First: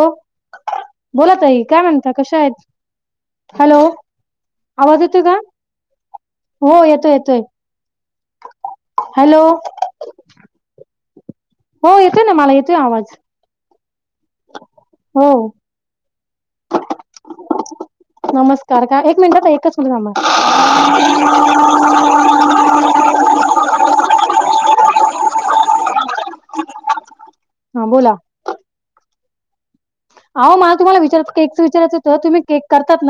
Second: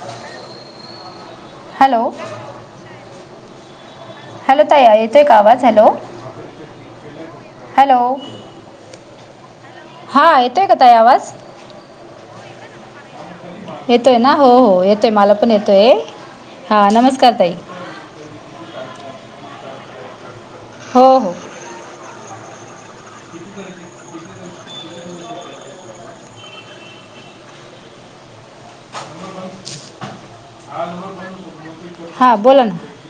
हो बोला तई काय हॅलो म्हणत कशा आहेत हॅलो हॅलो ताया येतोय एक का आवाज हॅलो हो येतोय येतोय हॅलो हॅलो हा येतोय का तई आवाज हो येतोय ना मला येतोय आवाज येतोय ना हो हो येतोय मला पण येतोय हा नमस्कार ताई नमस्कार का एक मिनिटातचा एकच म्ह हो हो [unintelligible] हा बोला अहो मला तुम्हाला विचारत केकचं विचारायचं होतं हा तुम्ही केक बोला ना करतात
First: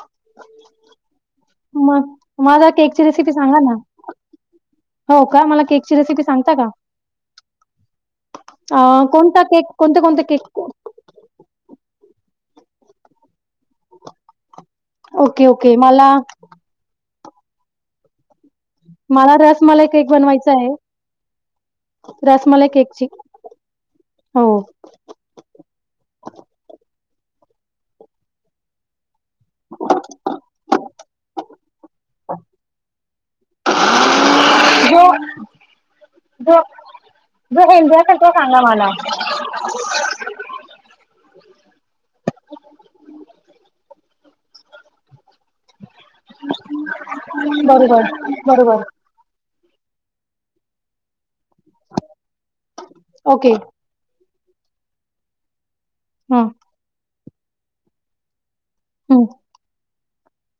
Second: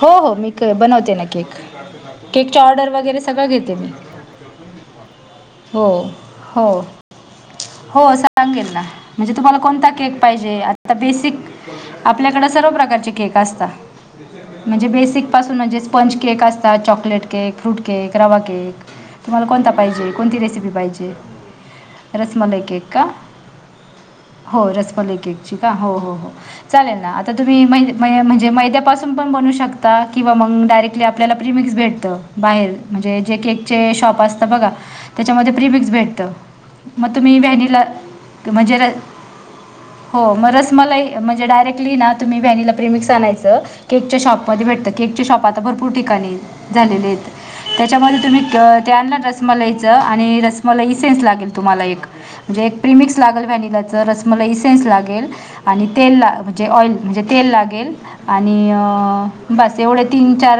हो हो मी बनवते ना केक मग केकच्या माझा ऑर्डर केकची वगैरे रेसिपी सगळं सांगा ना घेते मी हो का मला हो केकची रेसिपी सांगता का? हो हो सांगेल ना अ, म्हणजे, कोणता तुम्हाला केक कोणता कोणते केक कोणते पाहिजे. आता बेसिक आपल्याकडे सर्व प्रकारचे केक असतात. म्हणजे बेसिक ओके पासून ओके म्हणजे मला स्पंज केक असतात, चॉकलेट केक, फ्रूट केक, रवा केक मला तुम्हाला कोणता रसमलाई केक पाहिजे, कोणती बनवायचा रेसीपी आहे पाहिजे. रसमलाई केक का? हो होय रसमलई केकची का हो हो चालेल ना. तुम्ही म्हणजे मैद्यापासून बनवू शकता किंवा मग डायरेकटली आपल्याला प्रीमिक्स भेटत बाहेर म्हणजे जे की केक शॉप असतो बघा, जो त्याच्यामध्ये प्रिमिक्स भेटत. जो मग तुम्ही जो वॅनीला हेल्दी असेल तो सांगा म्हणजे र मला हो मग रसमलई म्हणजे डायरेक्टली ना तुम्ही व्हनिला प्रिमिक्स आणायचं केकच्या शॉपमध्ये भेट केकच्या शॉप आता भरपूर ठिकाणी झालेलेत बरोबर त्यामध्ये तुम्ही बरोबर रसमलई आणि रसमलई ईसेन्स लागेल तुम्हाला एक म्हणजे एक प्रमिक्स लागल ओके. व्हनिलाच. रसमलाई इसेन्स लागेल आणि तेल हां. म्हणजे ऑल म्हणजे तेल लागेल आणि हं. आणि बस एवढेच. तीन चार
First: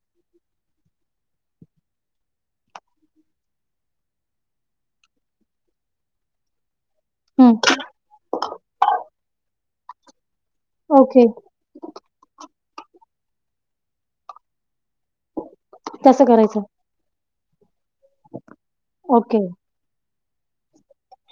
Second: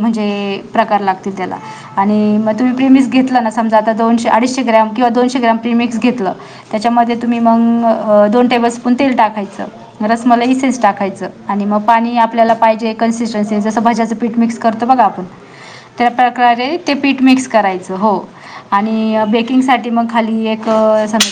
म्हणजे प्रकार लागतील त्याला आणि मग तुम्ही प्रिमिक्स घेतला ना समजा आ दोनशे अडीचशे ग्रॅम किंवा दोनशे ग्राम प्रीमिक्स घेतलं त्याच्यामध्ये तुम्ही हं. मग दोन टेबल स्पून तेल टाकायचं. रस मलाई इसेस ओके. टाकायचं आणि मग पाणी आपल्याला पाहिजे कन्सिस्टन्सी जसं भाज्याचं पीठ मिक्स करतो. [unintelligible] तसं करायचं. ते पीठ मिक्स करायच हो. आणि ओके. बेकिंगसाठी मग खाली एक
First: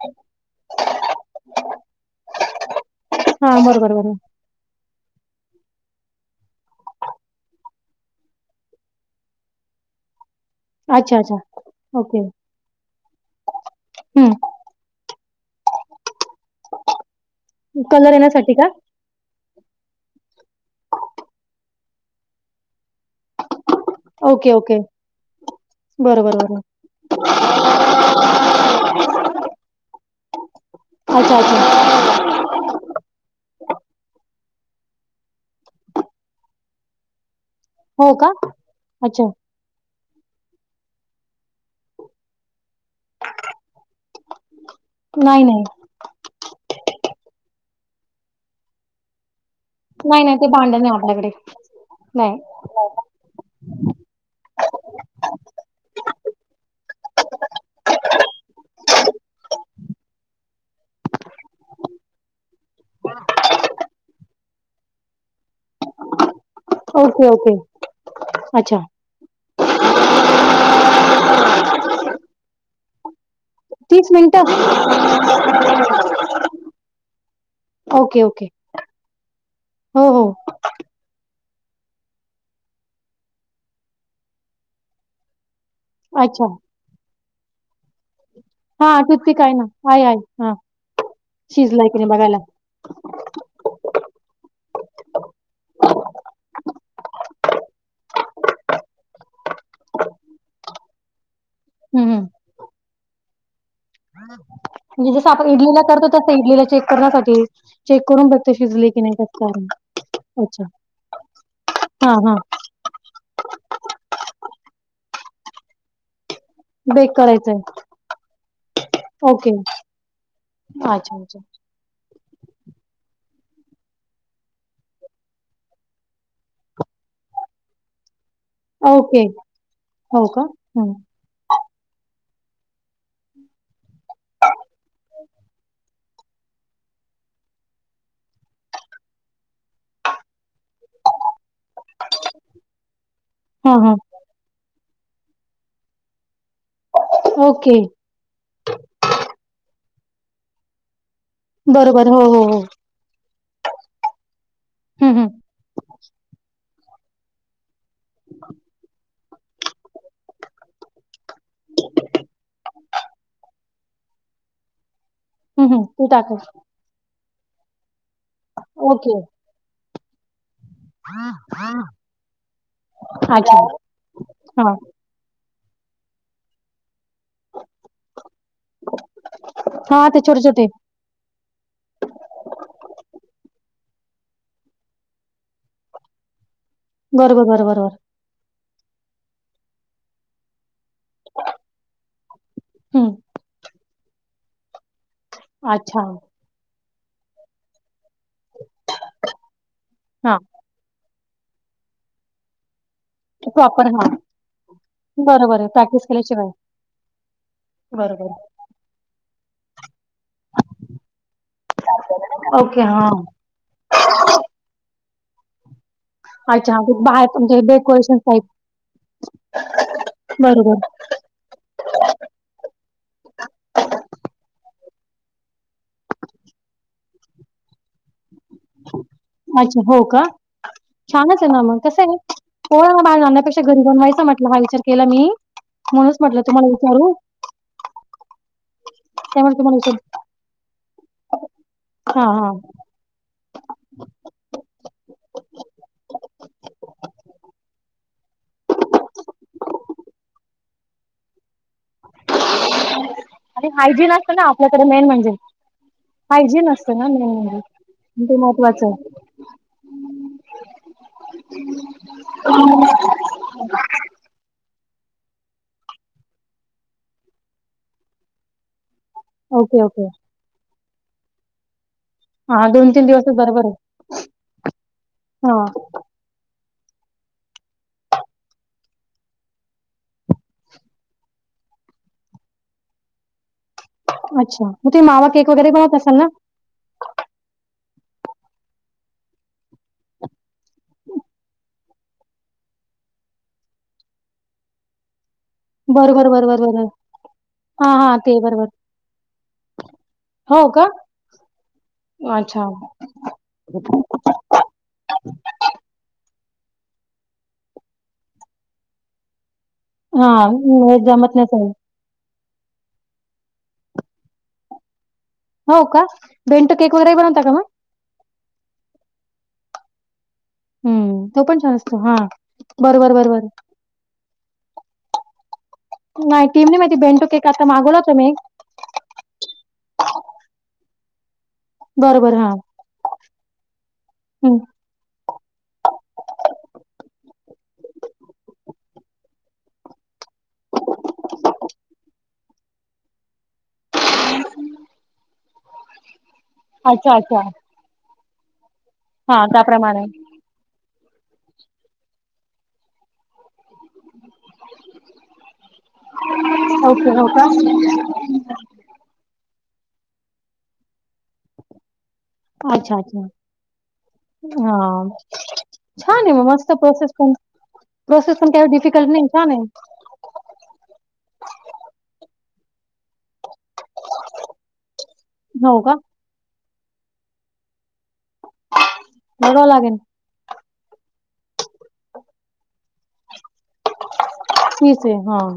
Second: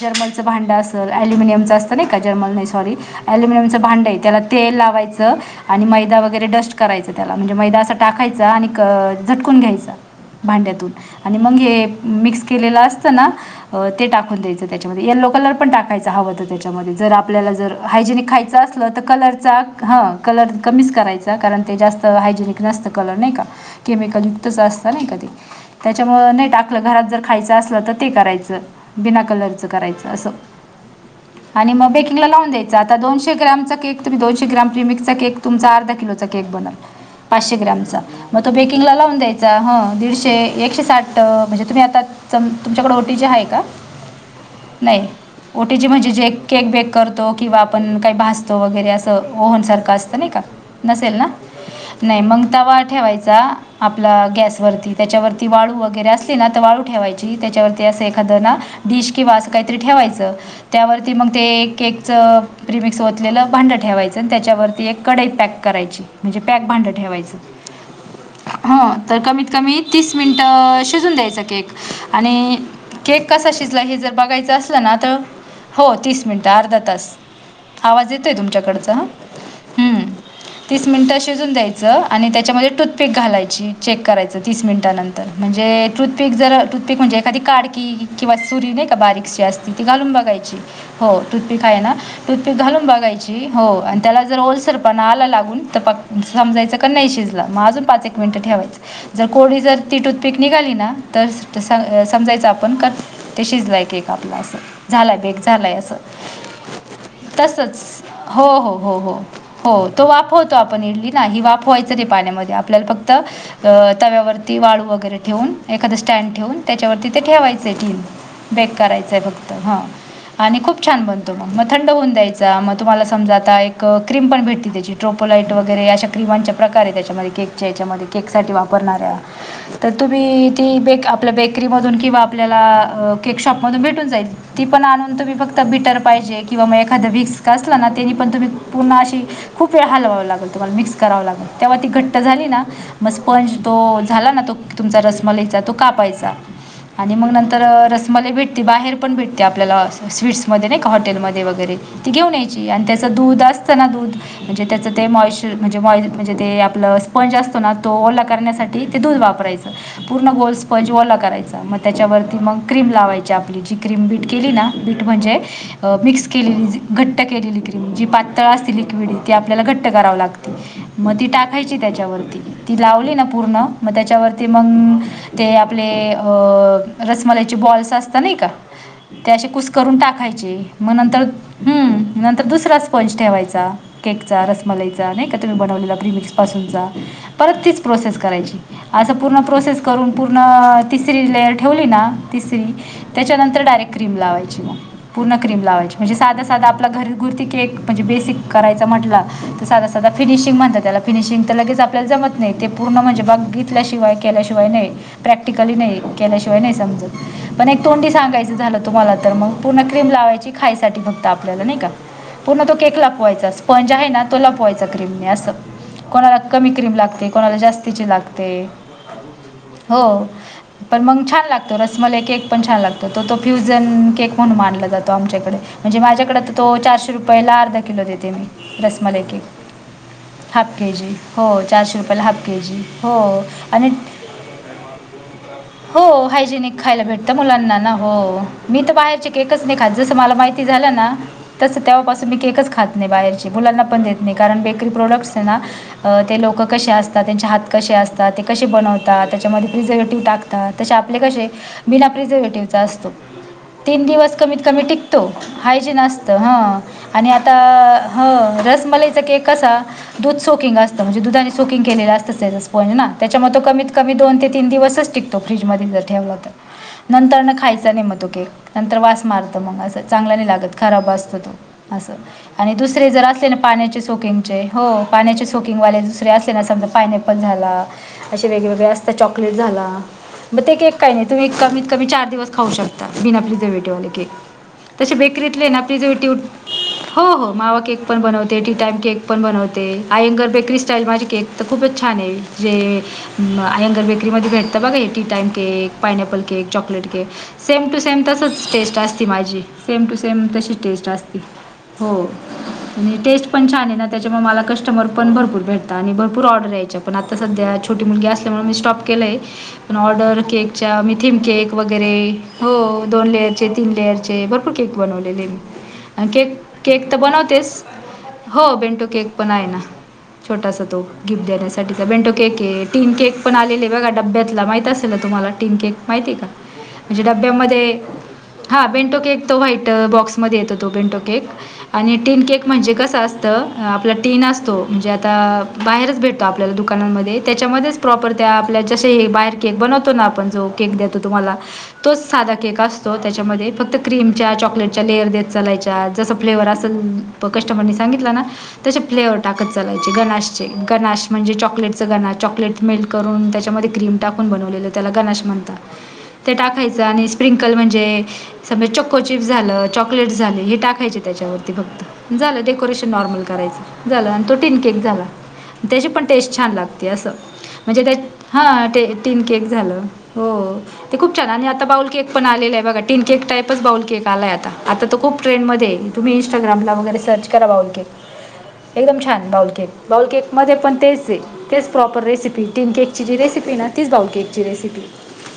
जर्मलं भांड असल अलुमिनियमचं असत नाही का जर्मल नाही सॉरी हां. अल्युमियमचं बरोबर, भांडं बरोबर. आहे. तेल लावायच. आणि मैदा वगैरे डस्ट करायच त्याला म्हणजे मैदा असा टाकायचा आणि झटकून घ्यायचा. भांड्यातून अच्छा, अच्छा. आणि मग हे ओके. मिक्स केलेलं असतं ना ते हं. टाकून द्यायचं त्याच्यामध्ये, यलो कलर पण टाकायचं हवं तर त्याच्यामध्ये जर आपल्याला जर कलर हायजेनिक येण्यासाठी खायचं का? असलं तर कलरचा. हा कलर कमीच करायचा कारण ते जास्त हायजेनिक नसतं कलर नाही का. केमिकल ओके, युक्तच ओके. असत ना का बरं, त्याच्यामुळ बरं, नाही बरं. टाकलं घरात जर खायचं असलं तर ते करायचं बिना कलरच करायचं असं. अच्छा, आणि अच्छा. मग बेकिंग लावून द्यायच आता दोनशे ग्रॅमचा केक तुम्ही दोनशे ग्राम प्रिमिक्स चा केक तुमचा अर्धा किलोचा केक बनल. पाचशे ग्रामचा हो का? मग तो बेकिंग लावून अच्छा. द्यायचा ह, दीडशे एकशे साठ म्हणजे तुम्ही आता तुमच्याकडे ओटी जी आहे का? नाही ओटीचे म्हणजे जे केक बेक करतो किंवा आपण काही भासतो वगैरे असं. ओहन सारखं असत नाही का ते भांडं नाही नसेल ना आपल्याकडे. नाही मग तवा ठेवायचा आपला गॅसवररती त्याच्यावरती वाळू वगैरे असले ना तर वाळू. ठेवायची त्याच्यावरती अस एखाद ना डिश किंवा असं काहीतरी ठेवायचं त्यावरती मग ते केकच. प्रिमिक्सओतलेलं भांडं ठेवायचं आणि त्याच्यावरती एक कढाई पॅक करायची म्हणजे, पॅक भांड ओके, ठेवायचं. ओके. ह अच्छा. तर कमीत कमी तीस मिनिट शिजून द्यायचा केक. केक कसा शिजला हे जर बघायचं मिनिटं? असलं ना तर हो तीस मिनिटं, अर्धा तास. आवाज ओके, येतोय ओके. तुमच्याकडचा, हो, हो. तीस मिनिट शिजवुन द्यायच आणि त्याच्यामध्ये टूथपेक घालायची चेक करायच तीस मिनिट नंतर. म्हणजे टूथपिक अच्छा. जर टूथपिक म्हणजे एखादी काडकी किंवा सुरी नाही का, हां. टूथपिक बारीकशी आहे ना. असती ती आहे, घालून आहे. हां. बघायची हो टूथपिक आहे शिजलाय ना की नाही बघायला. टूथपिक घालून बघायची. त्याला, जर ओलसरपणा आला लागून समजायच नाही शिजल अजून पाच एक मिनिटं ठेवायचं. कोरडी जर ती टूथपीक निकाली, ना तर तर हं, स हं. समजायचं आपण का ते शिजलाय केक आपला. झालाय म्हणजे जसं बेक आपण झालाय इडलीला अस करतो तसं इडलीला चेक करण्यासाठी तसच चेक करून हो बघतो हो शिजली हो की नाही हो कसं काय. हो. तो वातो अच्छा. आपण इली ना वापवायच र हा हा पाण्या आपल्याला फक्त तव्यावरती वाळू. गैरेवून एखाद स्टँ ठेून त्याच्यावरती बेक ते करायचंय ठेवायचं टि बेक करायचंय ओके फक्त हा. आणि खूप छान अच्छा बनतो अच्छा मग मग थंड होऊन द्यायच. मग तुम्हाला समजा आता एक क्रीम पण भेटते त्याची ट्रोपोलाईट वगैरे अशा क्रीमांच्या प्रकार आहे त्याच्यामध्ये याच्यामध्येक सा वापरणाऱ्या ओके तर हो का तुम्ही त हं आपल्या बेकरीमधून किंवा आपल्याला केकशॉप मधून भेटून जाईल ती पण आणून तुम्ही फक्त बिटर पाहिजे किंवा मग एखादा विक्स असला ना त्यांनी पण तुम्ही पूर्ण अशी खूप वेळ हलवाव लागल. तुम्हाला मिक्स करावं लागल तेव्हा ती घट्ट झाली ना मग स्पंज हा हा तो झाला ना तो तुमचा रसम लियचा तो का पाहायचा. आणि मग नंतर ओके रसमाला भेटते बाहेर पण भेटते आपल्याला स्वीट्स मध्ये नाही का हॉटेलमध्ये बरोबर हो हो हो हं हं [unintelligible] आपलं स्पंज असतो ना तो ओला करण्यासाठी ते दूध वापरायचं पूर्ण गोल स्पंज ओला करायच. मग त्याच्यावरती मग क्रीम लावायची आपली जी क्रीम बीट केली ना बीट हं हं ते टाका [unintelligible] ओके लड आपल्याला घट्ट कराव लागते मग ती टाकायची त्याच्यावर ती लावली. अच्छा पूर्ण मग त्याच्यावरती हा मग ते आपले रसमलाचे बॉल्स असतात ना का? ते अशी कुस करून हा ते छोटे टाकायचे छोटे मग नंतर हम्म नंतर दुसरा स्पंज ठेवायचा. केकचा रसमलाईचा नाही का तुम्ही बनवलेला प्रिमिक्सपासूनचा बरोबर परत बरोबर तीच बरोबर प्रोसेस करायची. असं पूर्ण प्रोसेस करून पूर्ण तिसरी लेयर ठेवली ना तिसरी हं त्याच्यानंतर डायरेक्ट क्रीम लावायची मग पूर्ण क्रीम लावायची अच्छा म्हणजे साधा साधा आपला घरघुरती की एक म्हणजे बेसिक करायचं म्हटलं तर साधा साधदा हा फिनिशिंग म्हणतात त्याला फिनिशिंग तर लगेच आपल्याला जमत नाही ते पूर्ण म्हणजे प्रॉपर हा बघितल्याशिवाय केल्याशिवाय नाही. बरोबर आहे प्रॅक्टिकली नाही प्रॅक्टिस केल्याशिवाय नाही समजत पण एक तोंडी बरोबर सांगायचं झालं तुम्हाला तर मग पूर्ण क्रीम लावायची खायसाठी बघता आपल्याला नाही का? ओ पुन्हा तो केक लापवायचा स्पंज आहे ना तो लपवायचा क्रीम कोणाला कमी अच्छा ते क्रीम लागते बाहेर कोणाला म्हणजे जास्तीची डेकोरेशन टाईप लागते. हो बरोबर पण मग छान लागतो रसमलाइ केक पण छान लागतो. तर तो तो फ्युझन केक म्हणून मानला जातो आमच्याकडे म्हणजे माझ्याकडे तर तो चारशे रुपयाला अर्धा किलो आहे. क ते मी रसमलाई केक अच्छा हो का? हाफ के जी छानच हो आहे ना मग चारशे कसं रुपयाला आहे हाफ के जी कोण बा हो नाण्यापेक्षा घरी आणि बऊन व्हायचं म्हटलं ह विचार केला मी हो म्हणूनच म्हटलं तुम्हाला हायजेनिक खायला विचारू भेटत मुलांना ना हो मी तर बाहेरचे त्यामुळे केकच तुम्हाला नाही खा विचार जसं मला माहिती झा ना तस हा तेव्हापासून मी हा केकच खात नाही बाहेर. ंना पण देत नाही कारण बेरी प्रोडक् ना ते लोक कसे असतात त्यांचे हात कसे असतात. ते कसे बनवतात त्याच्यामध्ये प्रिझर्वेटिव्ह टाकतात तसे आपले कसे बिना प्रिझर्वेटिव्हचा असतो. आणि तीन हायजीन दिवस असतं ना कमीत कमी आपल्याकडे मेन टिकतो म्हणजे हायजीन असत ह हायजीन असतं ना मेन आणि आता. म्हणजे ते महत्त्वाचं आहे रसमलाईचा कसा दूध सोकिंग असतं म्हणजे दुधाने सोकिंग केलेलं असत त्याच्या कमीत कमी दो तीन दिवस टिकतो नंतर खायचा नाही. मारत मग ओके अस ओके चांगला नाही लागत खराब असत तो असं हा आणि दोन तीन दुसरे दिवस जर असले ना बरोबर आहे पाण्याचे चोकिंगचे हो पाण्याचे हा चोकिंग वाले दुसरे अस. त्यांना समजा पायनॅपल झाला असे वेगवेगळे असत चॉकलेट झाला. मग ते एक काही नाही तुम्ही कमीत कमी चार दिवस खाऊ शकता बिन आपली ज वेळ अच्छा मग ते मावा केक बेरीत वगैरे बनवत असाल ना मावा [unintelligible] पण बनवते टी टाइम केक पण बनवते, आयंगर बेकरी स्टाईल माझे केक तर खूपच छान! आहेे म्हणजे अयंगर बेकरीमध्ये भेटत बघा ए टी टाइम. केक बरोबर पायनॅपल बरोबर केक, बरोबर चॉकलेट केक सेम हा टू हा सेम ते बरोबर तसच टेस्ट असती माझी सेम टू सेम हो तशी का टेस्ट असती. हो, अच्छा आणि टेस्ट पण छान आहे ना, त्याच्यामुळे मला कस्टमर पण भरपूर भेटत आणि भरपू भरपूर ऑर्डर यायच्या, पण आता सध्या छोटी मुलगी असल्या मुळे मी स्टॉप केलं आहेे. पण हा ऑर्डर हे केकच्या जमत मिथिम नाही सगळं केक वगैरे हो, दोन लेअरचे तीन लेअरचे भरपूर केक बनवलेले हो का हेत आणि केक- बेंटो केक वगैरे तर बनवता का मग बनवतेच हो बेंटो केक पण आहे ना. छोटासा तो हम्म गिफ्ट पण छान देण्यासाठी असतो तर हा बेंटो के ये. टिन बरोबर केक बरोबर पण आलेले आहे बघा डब्यातला माहित असेल ना, तुम्हाला टीन केक माहिती आहे का? नाही टीम नाही माहिती म्हणजे बेंटो केक आता डब्यामध्ये मागवला होता मी एक हा बेंटो केक तो व्हाईट बॉक्समध्ये येतो तो बेंटो केक. आणि बरोबर टीन हा केक म्हणजे कस असतं? आपला टीन हम्म असतो म्हणजे आता बाहेरच भेटतो आप आपल्याला दुकानांमध्ये त्याच्यामध्येच प्रॉपर त्या आपल्या जसे बाहेर केक बनवतो ना आपण जो केक देतो, तुम्हाला तोच केक असतो, त्याच्यामध्ये फक्त क्रीमच्या चॉकलेटच्या लेअर देत चालायच्या जसं, फ्लेवर अच्छा अच्छा असलं कस्टमरनी सांगितलं ना तसे फ्लेवर हा टाकत त्याप्रमाणे चलायचे, गणाश चे गणाश म्हणजे चॉकलेट च गणाश चॉकलेट मेल्ट करून त्या त्याच्यामध्ये क्रीम टाकून बनवलेल, त्याला गनाश म्हणतात, ते टाकायचे ओके आणि हो का स्प्रिंकर म्हणजे चिक्कू चिप्स झालं चॉकलेट झाले हे टाकायचे त्याच्यावरती फक्त. झालं अच्छा डेकोरेशन अच्छा नॉर्मल करायचं झालं, आणि तो टिन केक हां, झाला त्याची पण छान आहे मग टेस्ट मस्त छान! लागते. प्रोसेस असं. पण म्हणजे, तेच प्रोसेस पण काही हा डिफिकल्ट नाही टीन छान आहे. केक झालं हो ते खूप छान! आणि आता बाऊल केक पण आले आहे बघ टिनक टाईपच बाउल केक आलाय, आता आता खूप हो ट्रेंडमध्ये का? आहे तुम्ही इस्टाग्रामला वगैरे सर्च करा बाऊल केक एकदम छान बघावं बाऊल केक लागेल. बाऊल केक मध्ये पण तेच आहे तेच प्रॉपर रेसिपी टिन केकची जी रेसिपी ती ना तिच बाऊल केकची रेसिपी. फीच आहे हां.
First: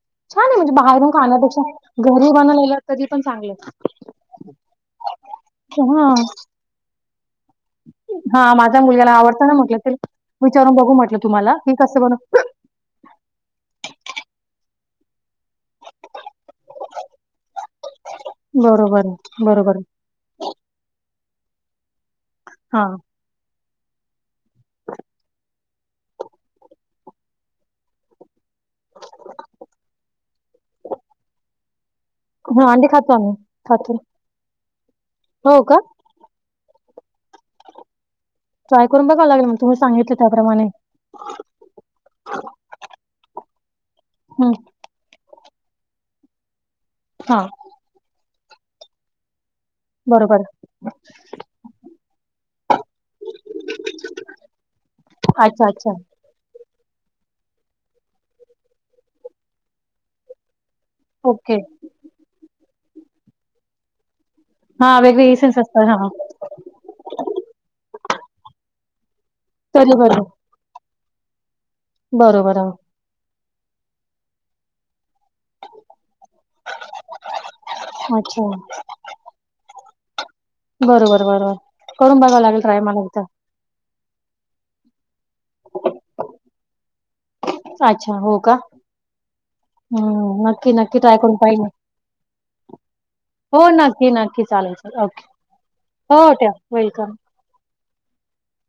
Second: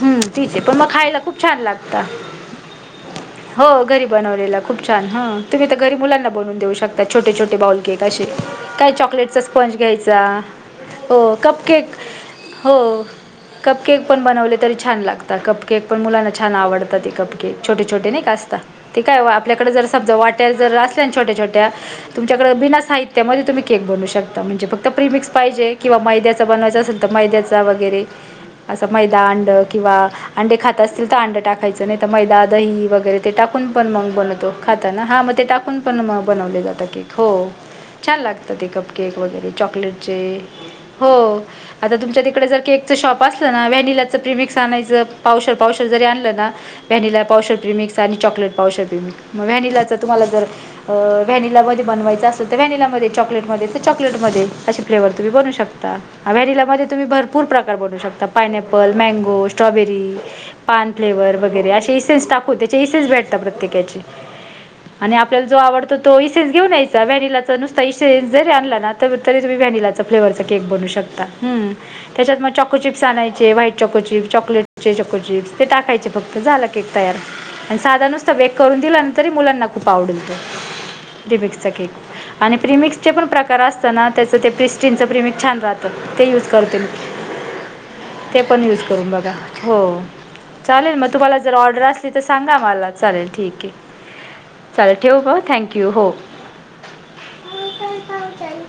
हम छान तीच आहे आहेे, म्हणजे पण मग बाहेरून खायला खूप छान! खाण्यापेक्षा लागत घरी बनवलेलं कधी पण चांगलं. आहे. हो घरी बनवलेला खूप छान. छान ह तुम्ही तर घरी हां, मुलांना बनवून देऊ शकता, छोटे छोटे बाऊल केक असे हां माझ्या काय मुलग्याला चॉकलेटचा आवडतं ना स्पंज म्हटलं ते घ्यायचा. चा विचारून बघू म्हटलं हो, तुम्हाला कप हे केक कसं बनव हो कप केक पण बन तरी छान लागता कप केक पण मुलांना छान आवडतात कप केक छोटे छोटे असत बरोबर काय आहे, आपल्याकडे बरोबर आहे. जर समजा वाट्या जर असल्या छोट्या छोट्या तुमच्याकडें बिना हां, साहित्याम ध्ये तुम्ही केक बनू शकता, म्हणजे फ क्त तर प्रिमिक्स पाहिजेत, किंवा मैद्याच बनवायच असेल तर मैद्याचा वगैरे. असं मैदा अंड किंवा अंडे खात असतील, तर अंड टाकायच. नाही, तर मैदा हां दही अंडी खातो वगैरे ते आम्ही टाकून पण खातो. मग बनवतो, खाताना हां मग ते हो का? टाकून पण म बनवले जातं केक. हो, छान! लागत ते ट्राय कप करून केक बघावं लागेल वगैरे. मग तुम्ही चाकलेट चे सांगितलं त्याप्रमाणे. हो, आता तुमच्या तिकडे जर केकचं शाँप असलं ना व्हेनिला हं, प्रेमिक्स आणायच पावशर पावशर जरी आणलं ना, व्हॅनिला हां पावशर प्रिमिक्स आणि चॉकलेट पावशर प्रिमिक्स मग व्हॅनिला तुम्हाला बरोबर. जर व्हॅनिलामध्ये बनवायचं व्हॅनिला मध्ये चॉकलेट मध्ये तर चॉकलेट म अशी फ्लेवर तुम्ही बनू अच्छा, अच्छा. शकता, व्हॅनिला मध्ये तुम्ही भरपूर प्रकार बनू शकता, पायनॅपल, मँगो, स्ट्रॉबेरी. पान फ्लेवर ओके. वगैरे असे इन्सेस टाकून त्याचे इसेस भेटता प्रत्येकाचे. हां, आणि वेगळे आपल्याला जो इसेन्स असतात आवडतो, हां, तो इन्सेेस घेऊन यायचा व्हॅनिलाचा नुसता इन्सेेस जरी आणला ना? तरी तुम्ही तर्री व्हॅनिलाचा बरोबर. फ्लेवरचा केक बनू शकता, हम त्याच्यात मग बरोबर चॉको हां, चिप्स आणायचे व्हाईट चॉकोची चॉकलेट चिप्स हे टाकायचे फक्त झाला केक तयार आणि साधा नुसता अच्छा. बेक करून दिला ना तरी मुलांना खूप आवडल बरोबर ते बरोबर प्रिमिक्सचा केक करून बघावं आणि लागेल ट्राय मला प्रिमिक्सचे एकदा पण प्रकार असत ना त्याचं ते प्रिस्टीनचं प्रेमिक्स छान राहतं, ते यूज करते मी. अच्छा हो ते का पण युज करून बघा हो हम्म नक्की चालेल, नक्की मग ट्राय करून तुम्हाला जर पाहिन ऑर्डर असली तर सांगा मला. चालेल ठीक हो ये नक्की नक्की चालेल ठेवू ओके का थँक्यू हो. ठेव वेलकम [unintelligible]